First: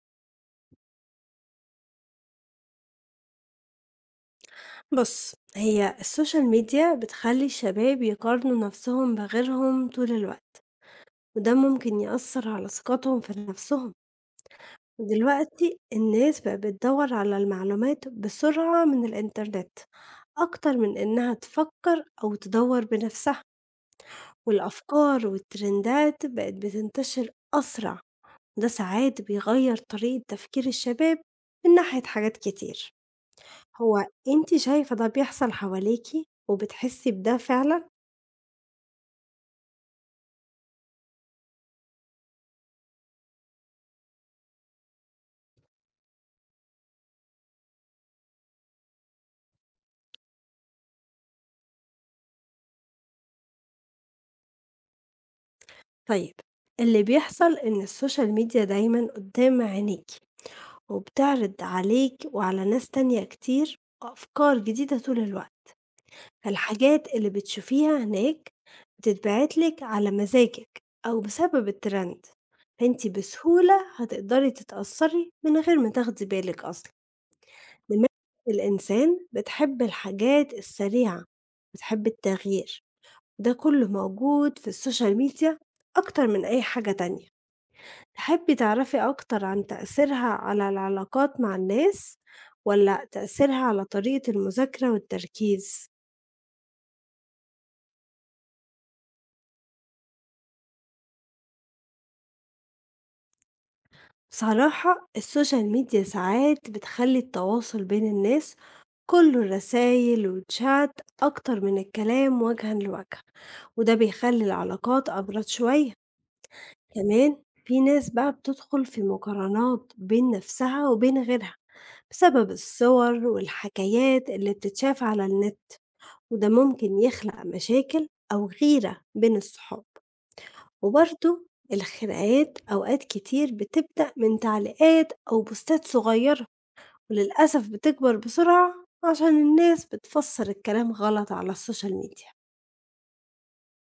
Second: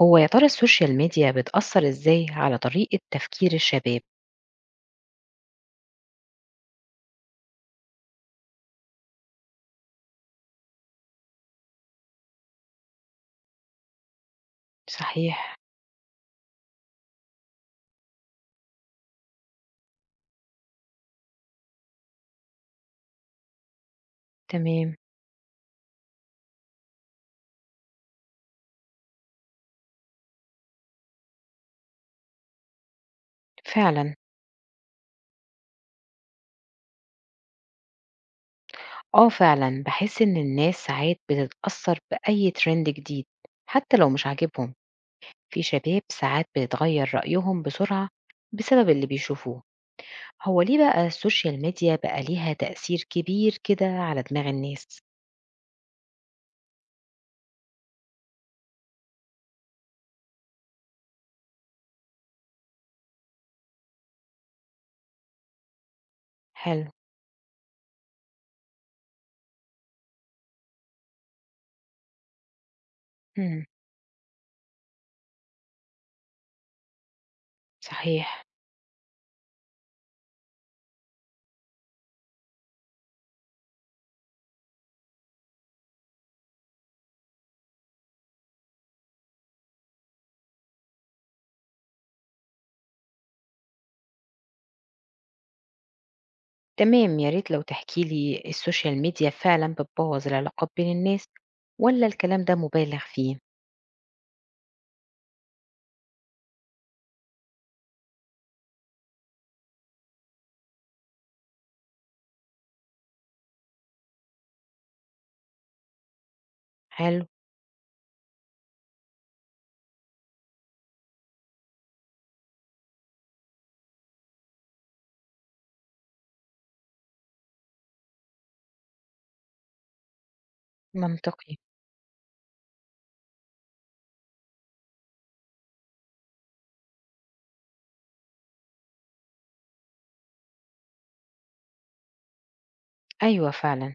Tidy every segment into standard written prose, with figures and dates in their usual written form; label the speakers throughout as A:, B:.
A: هو يا ترى السوشيال ميديا بتأثّر إزاي على طريقة تفكير الشباب؟
B: بُص، هي السوشيال ميديا بتخلّي الشباب يقارنوا نفسهم بغيرهم طول الوقت، وده ممكن يأثّر على ثقتهم في نفسهم،
A: صحيح،
B: ودلوقتي الناس بقت بتدوّر على المعلومات بسرعة من الإنترنت، أكتر من إنها تفكّر أو تدوّر بنفسها،
A: تمام،
B: والأفكار والترندات بقت بتنتشر أسرع، وده ساعات بيغيّر طريقة تفكير الشباب من ناحية حاجات كتير. هو
A: فعلًا،
B: أنتِ شايفة ده بيحصل حواليكِ وبتحسّي بده فعلًا؟
A: آه فعلًا، باحس إن الناس ساعات بتتأثّر بأي trend جديد حتى لو مش عاجبهم، في شباب ساعات بتغيّر رأيهم بسرعة بسبب اللي بيشوفوه، هو ليه بقى السوشيال ميديا بقى ليها تأثير كبير كده على دماغ الناس؟
B: طيب، اللي بيحصل إن السوشيال ميديا دايمًا قدّام عينيكِ وبتعرض عليكِ وعلى ناس تانية كتير أفكار جديدة طول الوقت،
A: حلو،
B: فالحاجات اللي بتشوفيها هناك بتتبعت لِك على مزاجِك أو بسبب الtrend، فأنتِ
A: إمم،
B: بسهولة هتقدري تتأثّري من غير ما تاخدي بالِك أصلًا. دماغ
A: صحيح.
B: الإنسان بتحب الحاجات السريعة، بتحب التغيير. ده كله موجود في السوشيال ميديا أكتر من أي حاجة تانية. تحبي تعرفي أكتر عن تأثيرها على العلاقات مع الناس ولا تأثيرها على طريقة المذاكرة والتركيز؟
A: تمام، يا ريت لو تحكي لي السوشيال ميديا فعلا بتبوظ العلاقات بين الناس ولا الكلام ده مبالغ فيه؟
B: بصراحة السوشيال ميديا ساعات بتخلي التواصل بين الناس كله رسايل وتشات أكتر من الكلام وجها لوجه، وده بيخلي العلاقات أبرد شوية.
A: حلو.
B: كمان في ناس بقى بتدخل في مقارنات بين نفسها وبين غيرها بسبب الصور والحكايات اللي بتتشاف على النت، وده ممكن يخلق مشاكل أو غيرة بين الصحاب. وبرضه
A: منطقي.
B: الخناقات أوقات كتير بتبدأ من تعليقات أو بوستات صغيرة، وللأسف بتكبر بسرعة عشان الناس بتفسر الكلام غلط على السوشيال ميديا.
A: أيوة فعلا.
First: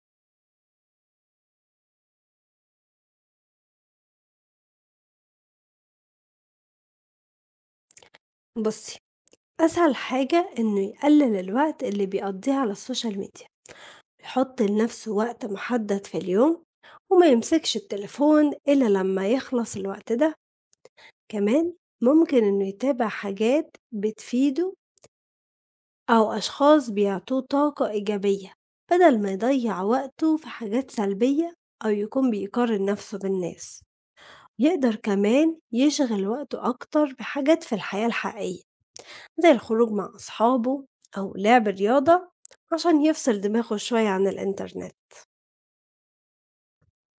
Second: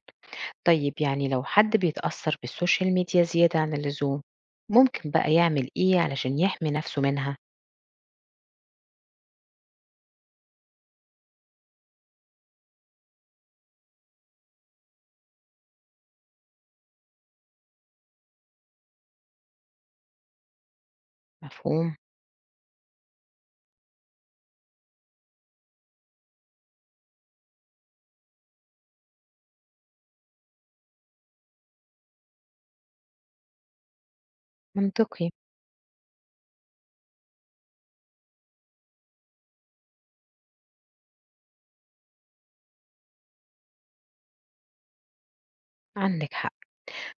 A: طيب يعني لو حد بيتأثر بالسوشيال ميديا زيادة عن اللزوم ممكن بقى يعمل إيه علشان يحمي نفسه منها؟
B: بصي، أسهل حاجة إنه يقلل الوقت اللي بيقضيه على السوشيال ميديا، يحط لنفسه وقت محدد في اليوم وما يمسكش التليفون إلا لما يخلص الوقت ده. كمان
A: مفهوم.
B: ممكن إنه يتابع حاجات بتفيده أو أشخاص بيعطوه طاقة إيجابية بدل ما يضيع وقته في حاجات سلبية أو يكون بيقارن نفسه بالناس. يقدر
A: منطقي.
B: كمان يشغل وقته أكتر بحاجات في الحياة الحقيقية، زي الخروج مع أصحابه أو لعب الرياضة، عشان يفصل دماغه شوية عن الإنترنت.
A: عندك حق.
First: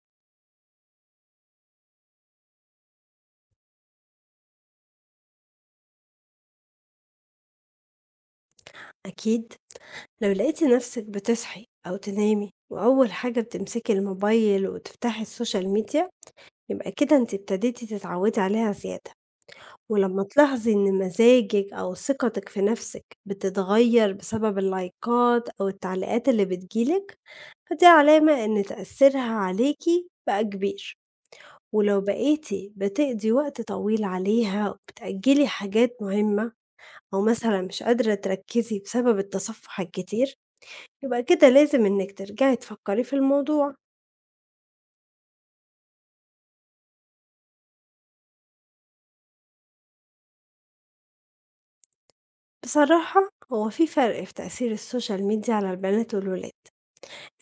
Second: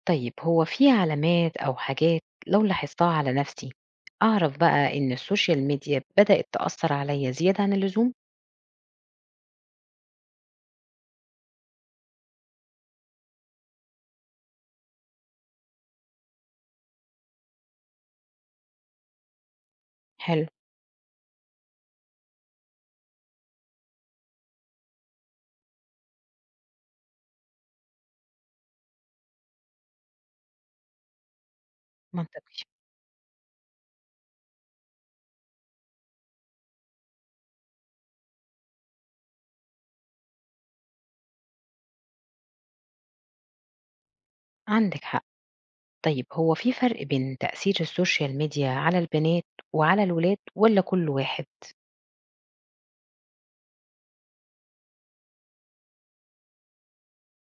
A: طيب هو في علامات أو حاجات لو لاحظتها على نفسي أعرف بقى إن السوشيال ميديا بدأت تأثر عليا زيادة عن اللزوم؟
B: أكيد، لو لقيتي نفسك بتصحي أو تنامي وأول حاجة بتمسكي الموبايل وتفتحي السوشيال ميديا، يبقى كده انت ابتديتي تتعودي عليها زيادة. ولما
A: حلو.
B: تلاحظي ان مزاجك أو ثقتك في نفسك بتتغير بسبب اللايكات أو التعليقات اللي بتجيلك، فدي علامة ان تأثيرها عليكي بقى كبير. ولو
A: منطقي.
B: بقيتي بتقضي وقت طويل عليها وبتأجلي حاجات مهمة، أو مثلا مش قادرة تركزي بسبب التصفح الكتير، يبقى كده لازم إنِك ترجعي تفكري في الموضوع.
A: عندك حق. طيب هو في فرق بين تأثير السوشيال ميديا على البنات وعلى الولاد ولا كل واحد؟
B: بصراحة هو في فرق في تأثير السوشيال ميديا على البنات والولاد.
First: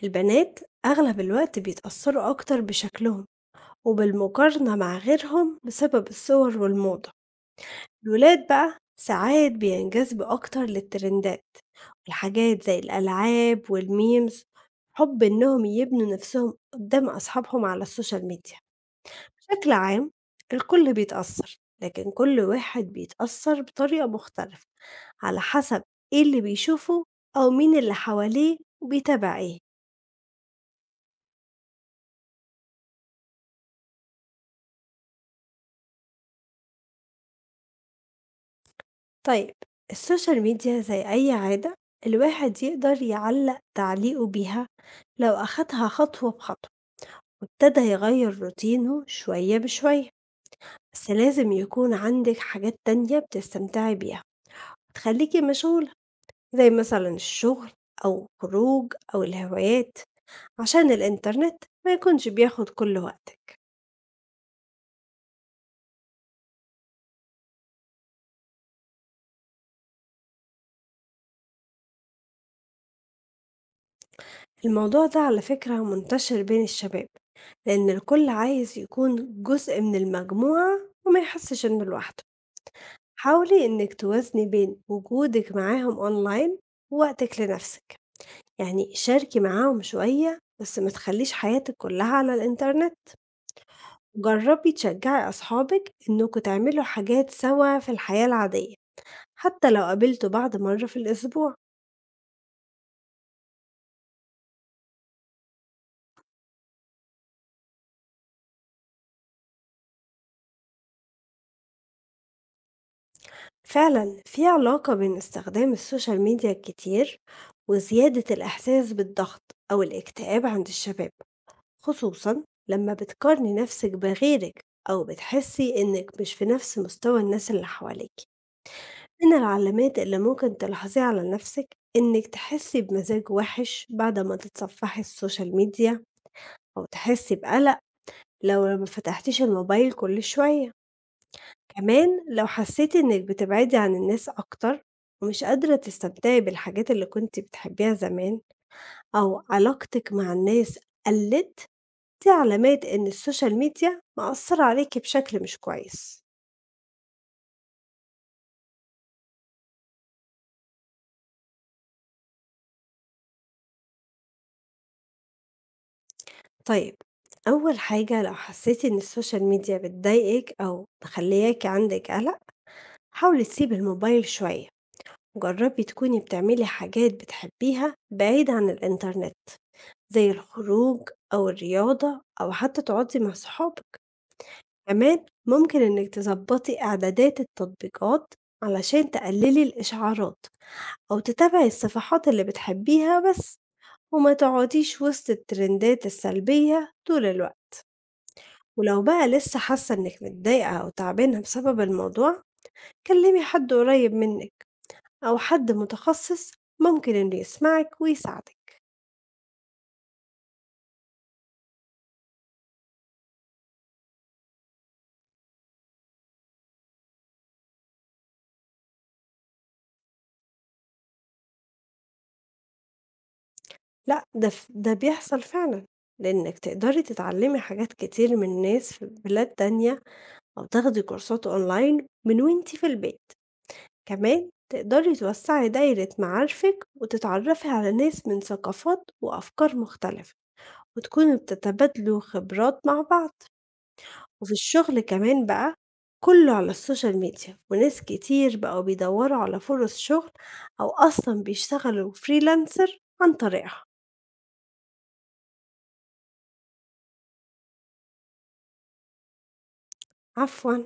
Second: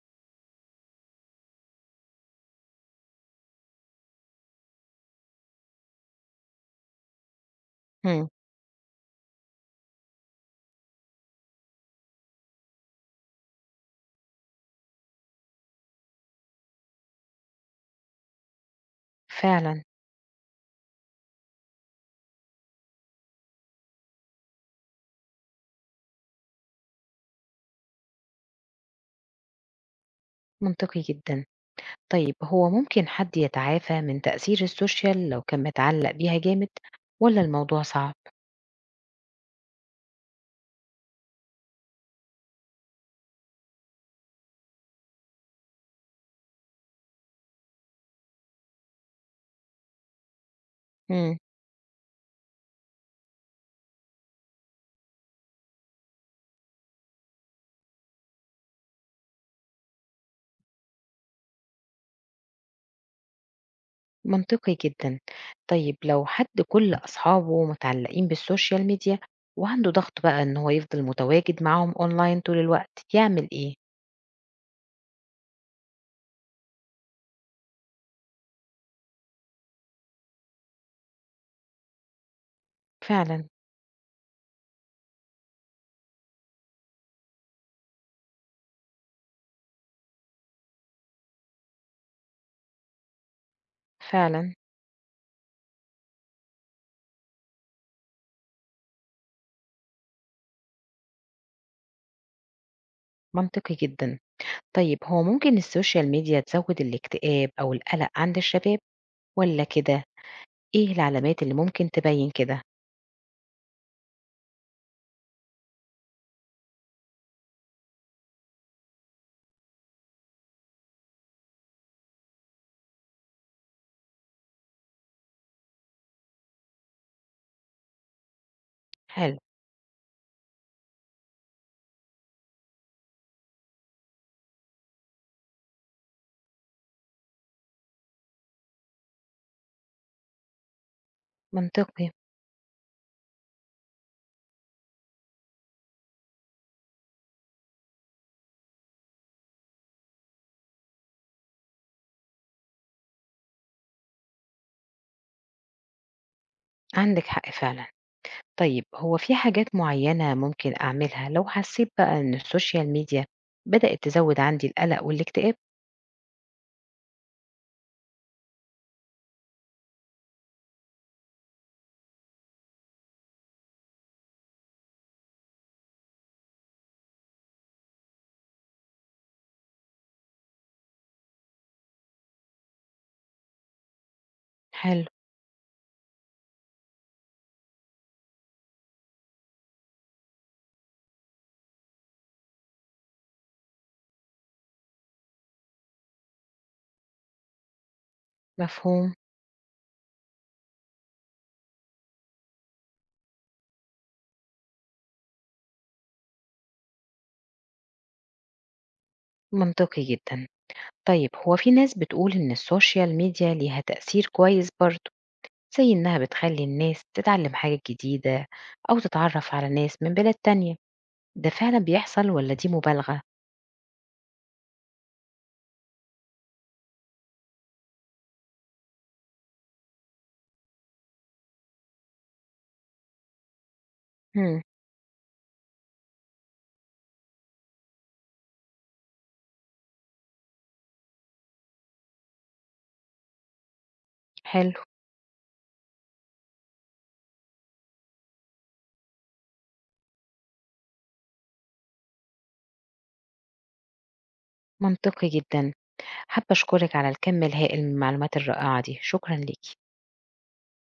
B: البنات أغلب الوقت بيتأثروا أكتر بشكلهم وبالمقارنة مع غيرهم بسبب الصور والموضة.
A: مم.
B: الولاد بقى ساعات بينجذبوا أكتر للترندات والحاجات زي الألعاب والميمز، حب إنهم يبنوا نفسهم قدام أصحابهم على السوشيال ميديا. بشكل
A: فعلا.
B: عام، الكل بيتأثر لكن كل واحد بيتأثر بطريقة مختلفة، على حسب ايه اللي بيشوفه أو مين اللي حواليه وبيتابع ايه.
A: منطقي جدا. طيب هو ممكن حد يتعافى من تأثير السوشيال لو كان متعلق بيها جامد ولا الموضوع صعب؟
B: طيب، السوشيال ميديا زي أي عادة، الواحد يقدر يعلق تعليقه بيها لو أخدها خطوة بخطوة وابتدى يغير روتينه شوية بشوية. بس
A: مم.
B: لازم يكون عندك حاجات تانية بتستمتعي بيها، تخليكي مشغولة، زي مثلا الشغل أو خروج أو الهوايات، عشان الإنترنت ما يكونش بياخد كل وقتك.
A: منطقي جدا. طيب لو حد كل أصحابه متعلقين بالسوشيال ميديا وعنده ضغط بقى إن هو يفضل متواجد معاهم أونلاين طول الوقت يعمل إيه؟
B: الموضوع ده على فكرة منتشر بين الشباب، لأن الكل عايز يكون جزء من المجموعة وما يحسش إنه لوحده.
A: فعلا.
B: حاولي إنك توازني بين وجودك معاهم أونلاين ووقتك لنفسك، يعني شاركي معاهم شوية بس ما تخليش حياتك كلها على الإنترنت.
A: فعلا.
B: جربي تشجعي أصحابك إنكوا تعملوا حاجات سوا في الحياة العادية، حتى لو قابلتوا بعض مرة في الأسبوع.
A: منطقي جدا. طيب هو ممكن السوشيال ميديا تزود الاكتئاب أو القلق عند الشباب ولا كده؟ إيه العلامات اللي ممكن تبين كده؟
B: فعلًا، في علاقة بين استخدام السوشيال ميديا الكتير وزيادة الإحساس بالضغط أو الاكتئاب عند الشباب، خصوصًا لما بتقارني نفسِك بغيرِك أو بتحسي إنِك مش في نفس مستوى الناس اللي حواليكِ. من
A: حلو.
B: العلامات اللي ممكن تلاحظيها على نفسِك إنِك تحسي بمزاج وِحِش بعد ما تتصفحي السوشيال ميديا، أو تحسي بقلق لو ما فتحتيش الموبايل كل شوية. كمان
A: منطقي.
B: لو حسيتِ إنِّك بتبعدي عن الناس أكتر ومش قادرة تستمتعي بالحاجات اللي كنتِ بتحبيها زمان، أو علاقتِك مع الناس قلِّت، دي علامات إن السوشيال ميديا مأثّرة عليكِ بشكل مش كويس.
A: عندك حق فعلا. طيب هو في حاجات معينة ممكن أعملها لو حسيت بقى إن السوشيال ميديا بدأت تزود عندي القلق والاكتئاب؟
B: طيب، أول حاجة لو حسيتِ إن السوشيال ميديا بتضايقِك أو مخلّياكِ عندِك قَلَق، حاولي تسيبي الموبايل شوية، جرّبي تكوني بتعملي حاجات بتحبيها بعيد عن الإنترنت، زي الخروج أو الرياضة أو حتى تقعدي مع صحابك.
A: حلو.
B: كمان ممكن إنك تظبطي إعدادات التطبيقات علشان تقللي الإشعارات أو تتابعي الصفحات اللي بتحبيها بس، وما تقعديش وسط الترندات السلبية طول الوقت. ولو
A: مفهوم.
B: بقى لسه حاسة إنك متضايقة أو تعبانة بسبب الموضوع، كلمي حد قريب منك أو حد متخصص، ممكن إنه يسمعك ويساعدك.
A: منطقي جدا. طيب هو في ناس بتقول إن السوشيال ميديا ليها تأثير كويس برضه زي إنها بتخلي الناس تتعلم حاجة جديدة أو تتعرف على ناس من بلاد تانية، ده فعلًا بيحصل والّا دي مبالغة؟
B: لأ، ده بيحصل فعلًا، لإنِّك تقدري تتعلّمي حاجات كتير من ناس في بلاد تانية أو تاخدي كورسات online من وأنتِ في البيت، كمان
A: إمم،
B: تقدري توسّعي دايرة معارفِك وتتعرّفي على ناس من ثقافات وأفكار مختلفة وتكونوا بتتبادلوا خبرات مع بعض، وفي
A: حلو،
B: الشغل كمان بقى كُلّه على السوشيال ميديا وناس كتير بقوا بيدوّروا على فُرَص شغل أو أصلًا بيشتغلوا freelancer عن طريقها.
A: منطقي جدًا. حابة أشكرِك على الكم الهائل من المعلومات الرائعة دي، شكرًا ليكِ.
B: عفوًا.